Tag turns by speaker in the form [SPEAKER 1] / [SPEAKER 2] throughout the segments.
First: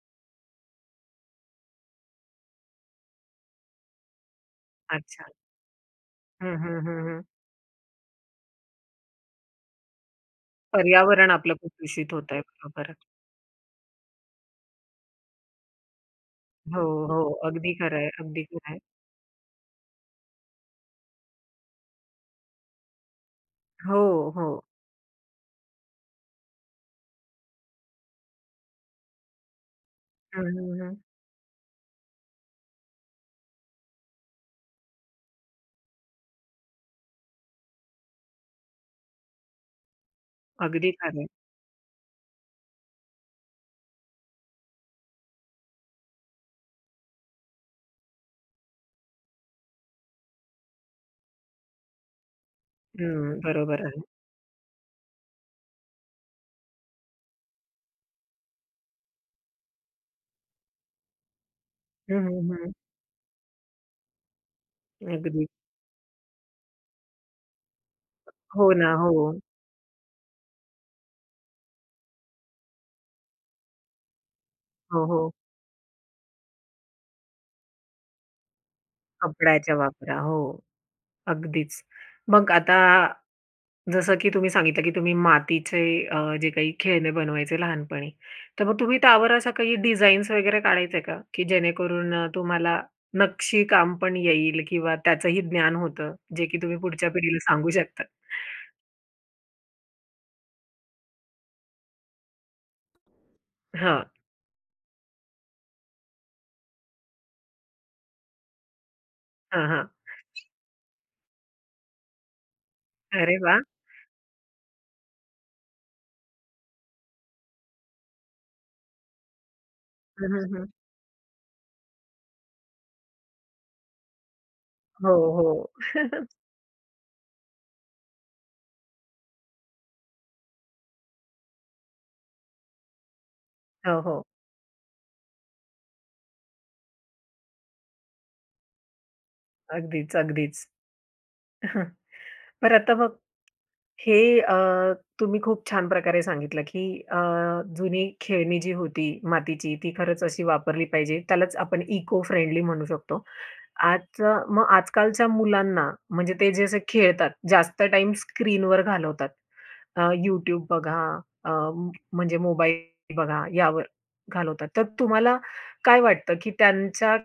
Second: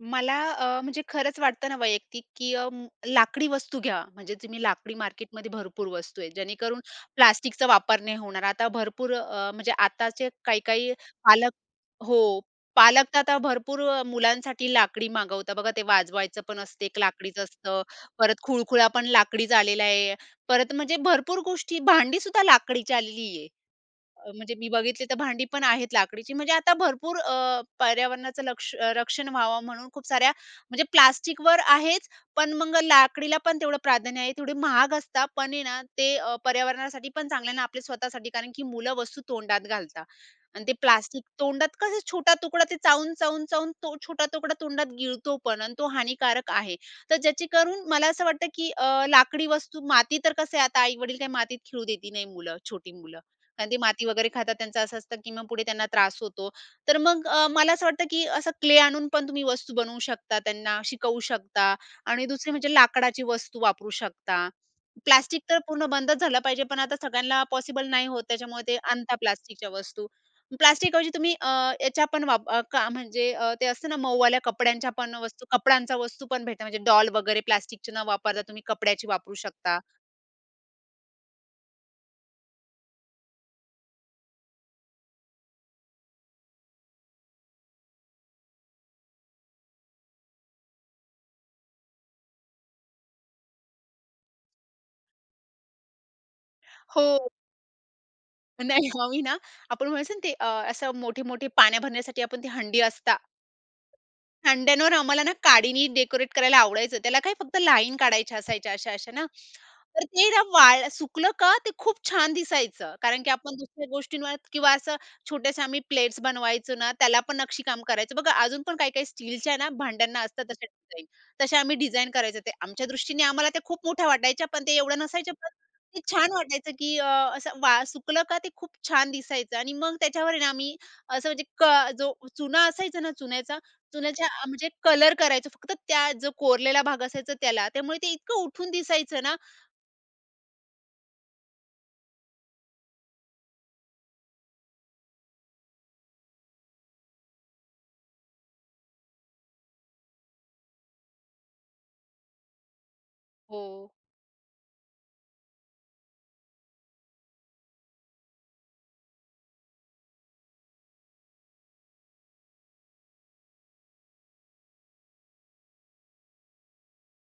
[SPEAKER 1] मला अ, म्हणजे खरंच वाटतं ना वैयक्तिक की अ, लाकडी वस्तू घ्या म्हणजे तुम्ही लाकडी
[SPEAKER 2] अच्छा.
[SPEAKER 1] मार्केटमध्ये भरपूर वस्तू आहेत
[SPEAKER 2] हं,
[SPEAKER 1] जेणेकरून
[SPEAKER 2] हं, हं, हं.
[SPEAKER 1] प्लास्टिकचा वापर नाही होणार, आता भरपूर अ, म्हणजे आताचे काही-काही
[SPEAKER 2] पर्यावरण
[SPEAKER 1] पालक
[SPEAKER 2] आपलं प्रदूषित
[SPEAKER 1] हो,
[SPEAKER 2] होतंय. बरोबर.
[SPEAKER 1] पालक तर आता भरपूर अ, मुलांसाठी लाकडी मागवतात, बघा ते वाजवायचं पण
[SPEAKER 2] हो,
[SPEAKER 1] असते एक
[SPEAKER 2] हो.
[SPEAKER 1] लाकडीच
[SPEAKER 2] अगदी
[SPEAKER 1] असतं.
[SPEAKER 2] खरं आहे,
[SPEAKER 1] परत
[SPEAKER 2] अगदी खरं आहे.
[SPEAKER 1] खुळखुळा पण लाकडीच आलेला आहे. परत म्हणजे भरपूर गोष्टी, भांडी सुद्धा लाकडीची आलेली आहे.
[SPEAKER 2] हो,
[SPEAKER 1] म्हणजे
[SPEAKER 2] हो.
[SPEAKER 1] मी बघितली तर भांडी पण आहेत लाकडीची म्हणजे आता भरपूर अ, पर्यावरणाचं लक्ष रक्षण व्हावं म्हणून खूप साऱ्या
[SPEAKER 2] हं, हं,
[SPEAKER 1] म्हणजे
[SPEAKER 2] हं.
[SPEAKER 1] प्लास्टिकवर आहेच, पण मग लाकडीला पण तेवढं प्राधान्य आहे, तेवढे महाग असतात पण आहे ना ते अ, पर्यावरणासाठी पण चांगलं आहे ना, आपल्या स्वतःसाठी कारण की मुलं वस्तू तोंडात घालतात आणि ते
[SPEAKER 2] अगदी खरं
[SPEAKER 1] प्लास्टिक
[SPEAKER 2] आहे.
[SPEAKER 1] तोंडात कसं छोटा तुकडा ते चावून, चावून, चावून तो छोटा तुकडा तोंडात गिळतो पण आणि तो हानिकारक आहे. तर ज्याची करून मला असं वाटतं, की अ, लाकडी वस्तू माती तर कसं आहे आता आई-वडील काही मातीत खेळू देत नाही मुलं, छोटी मुलं
[SPEAKER 2] हं,
[SPEAKER 1] आणि ते
[SPEAKER 2] बरोबर आहे.
[SPEAKER 1] माती वगैरे खातात त्यांचं असं असतं, की मग पुढे त्यांना त्रास होतो. तर मग अ, मला असं वाटतं, की असं क्ले आणून पण तुम्ही वस्तू बनवू शकता. त्यांना शिकवू शकता
[SPEAKER 2] हं,
[SPEAKER 1] आणि दुसरी
[SPEAKER 2] हं,
[SPEAKER 1] म्हणजे
[SPEAKER 2] हं.
[SPEAKER 1] लाकडाची वस्तू वापरू शकता. प्लास्टिक
[SPEAKER 2] अगदी.
[SPEAKER 1] तर पूर्ण बंदच झालं पाहिजे पण आता सगळ्यांना पॉसिबल नाही होत, त्याच्यामुळे
[SPEAKER 2] हो
[SPEAKER 1] ते
[SPEAKER 2] ना.
[SPEAKER 1] आणता
[SPEAKER 2] हो.
[SPEAKER 1] प्लास्टिकच्या वस्तू. प्लास्टिक ऐवजी तुम्ही अ, याच्या पण वाप का म्हणजे अ, ते असते ना मऊवाल्या कपड्यांच्या
[SPEAKER 2] हो,
[SPEAKER 1] पण
[SPEAKER 2] हो.
[SPEAKER 1] वस्तू कपड्यांचा वस्तू पण भेटते, म्हणजे डॉल वगैरे प्लास्टिकचे न वापरता तुम्ही कपड्याची वापरू
[SPEAKER 2] कपड्याच्या
[SPEAKER 1] शकता.
[SPEAKER 2] वापरा, हो. अगदीच. मग आता जसं की तुम्ही सांगितलं की तुम्ही मातीचे अ, जे काही खेळणे बनवायचे लहानपणी. तर मग तुम्ही त्यावर अशा काही डिझाईन्स वगैरे काढायचंय का? की जेणेकरून अ, तुम्हाला नक्षीकाम पण येईल किंवा त्याचंही ज्ञान होतं, जे की तुम्ही पुढच्या
[SPEAKER 1] हो.
[SPEAKER 2] पिढीला सांगू शकता?
[SPEAKER 1] नाही आम्ही ना आपण म्हणायचो ना ते अ, असं मोठी-मोठी पाण्या भरण्यासाठी आपण ती हंडी असतात.
[SPEAKER 2] हां.
[SPEAKER 1] हंड्यांवर आम्हाला ना, काडीनी डेकोरेट करायला आवडायचं. त्याला काय फक्त लाईन काढायच्या असायच्या अशा-अशा ना.
[SPEAKER 2] हां, हां.
[SPEAKER 1] तर ते ना वाळ सुकलं का ते खूप छान दिसायचं, कारण की
[SPEAKER 2] अरे
[SPEAKER 1] आपण
[SPEAKER 2] वाह!
[SPEAKER 1] दुसऱ्या गोष्टींवर किंवा असं छोट्याशा आम्ही प्लेट्स बनवायचो ना, त्याला पण नक्षीकाम करायचं बघा, अजून पण काही-काही स्टीलच्या ना भांड्यांना
[SPEAKER 2] हं,
[SPEAKER 1] असतात
[SPEAKER 2] हं,
[SPEAKER 1] तसे
[SPEAKER 2] हं.
[SPEAKER 1] डिझाईन. तसे आम्ही डिझाइन करायचं ते. आमच्या दृष्टीने आम्हाला त्या खूप मोठ्या वाटायच्या, पण ते एवढं
[SPEAKER 2] हो,
[SPEAKER 1] नसायचं पण
[SPEAKER 2] हो.
[SPEAKER 1] ते छान वाटायचं, की अ, असं वा सुकलं का ते खूप छान दिसायचं आणि मग त्याच्यावर आहे ना आम्ही, असं म्हणजे क जो चुना असायचं ना चुन्याचा
[SPEAKER 2] हो, हो.
[SPEAKER 1] चुन्याच्या अ, म्हणजे कलर करायचं फक्त त्या जो कोरलेला भाग असायचा त्याला, त्यामुळे ते इतकं उठून दिसायचं ना.
[SPEAKER 2] अगदीच. अगदीच. बरं आता बघ हे अ, तुम्ही खूप छान प्रकारे सांगितलं की अ, जुनी खेळणी जी होती मातीची, ती खरंच अशी वापरली पाहिजे. त्यालाच आपण इको फ्रेंडली म्हणू शकतो.
[SPEAKER 1] हो.
[SPEAKER 2] आजच्या, मग आजकालच्या मुलांना म्हणजे ते जे असे खेळतात जास्त टाईम स्क्रीनवर घालवतात. अ, YouTube बघा, अ म्हणजे मोबाईल बघा, यावर घालवतात. तर तुम्हाला काय वाटतं, की त्यांच्या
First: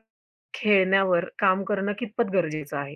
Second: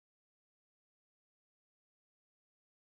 [SPEAKER 2] खेळण्यावर काम करणं कितपत गरजेचं आहे?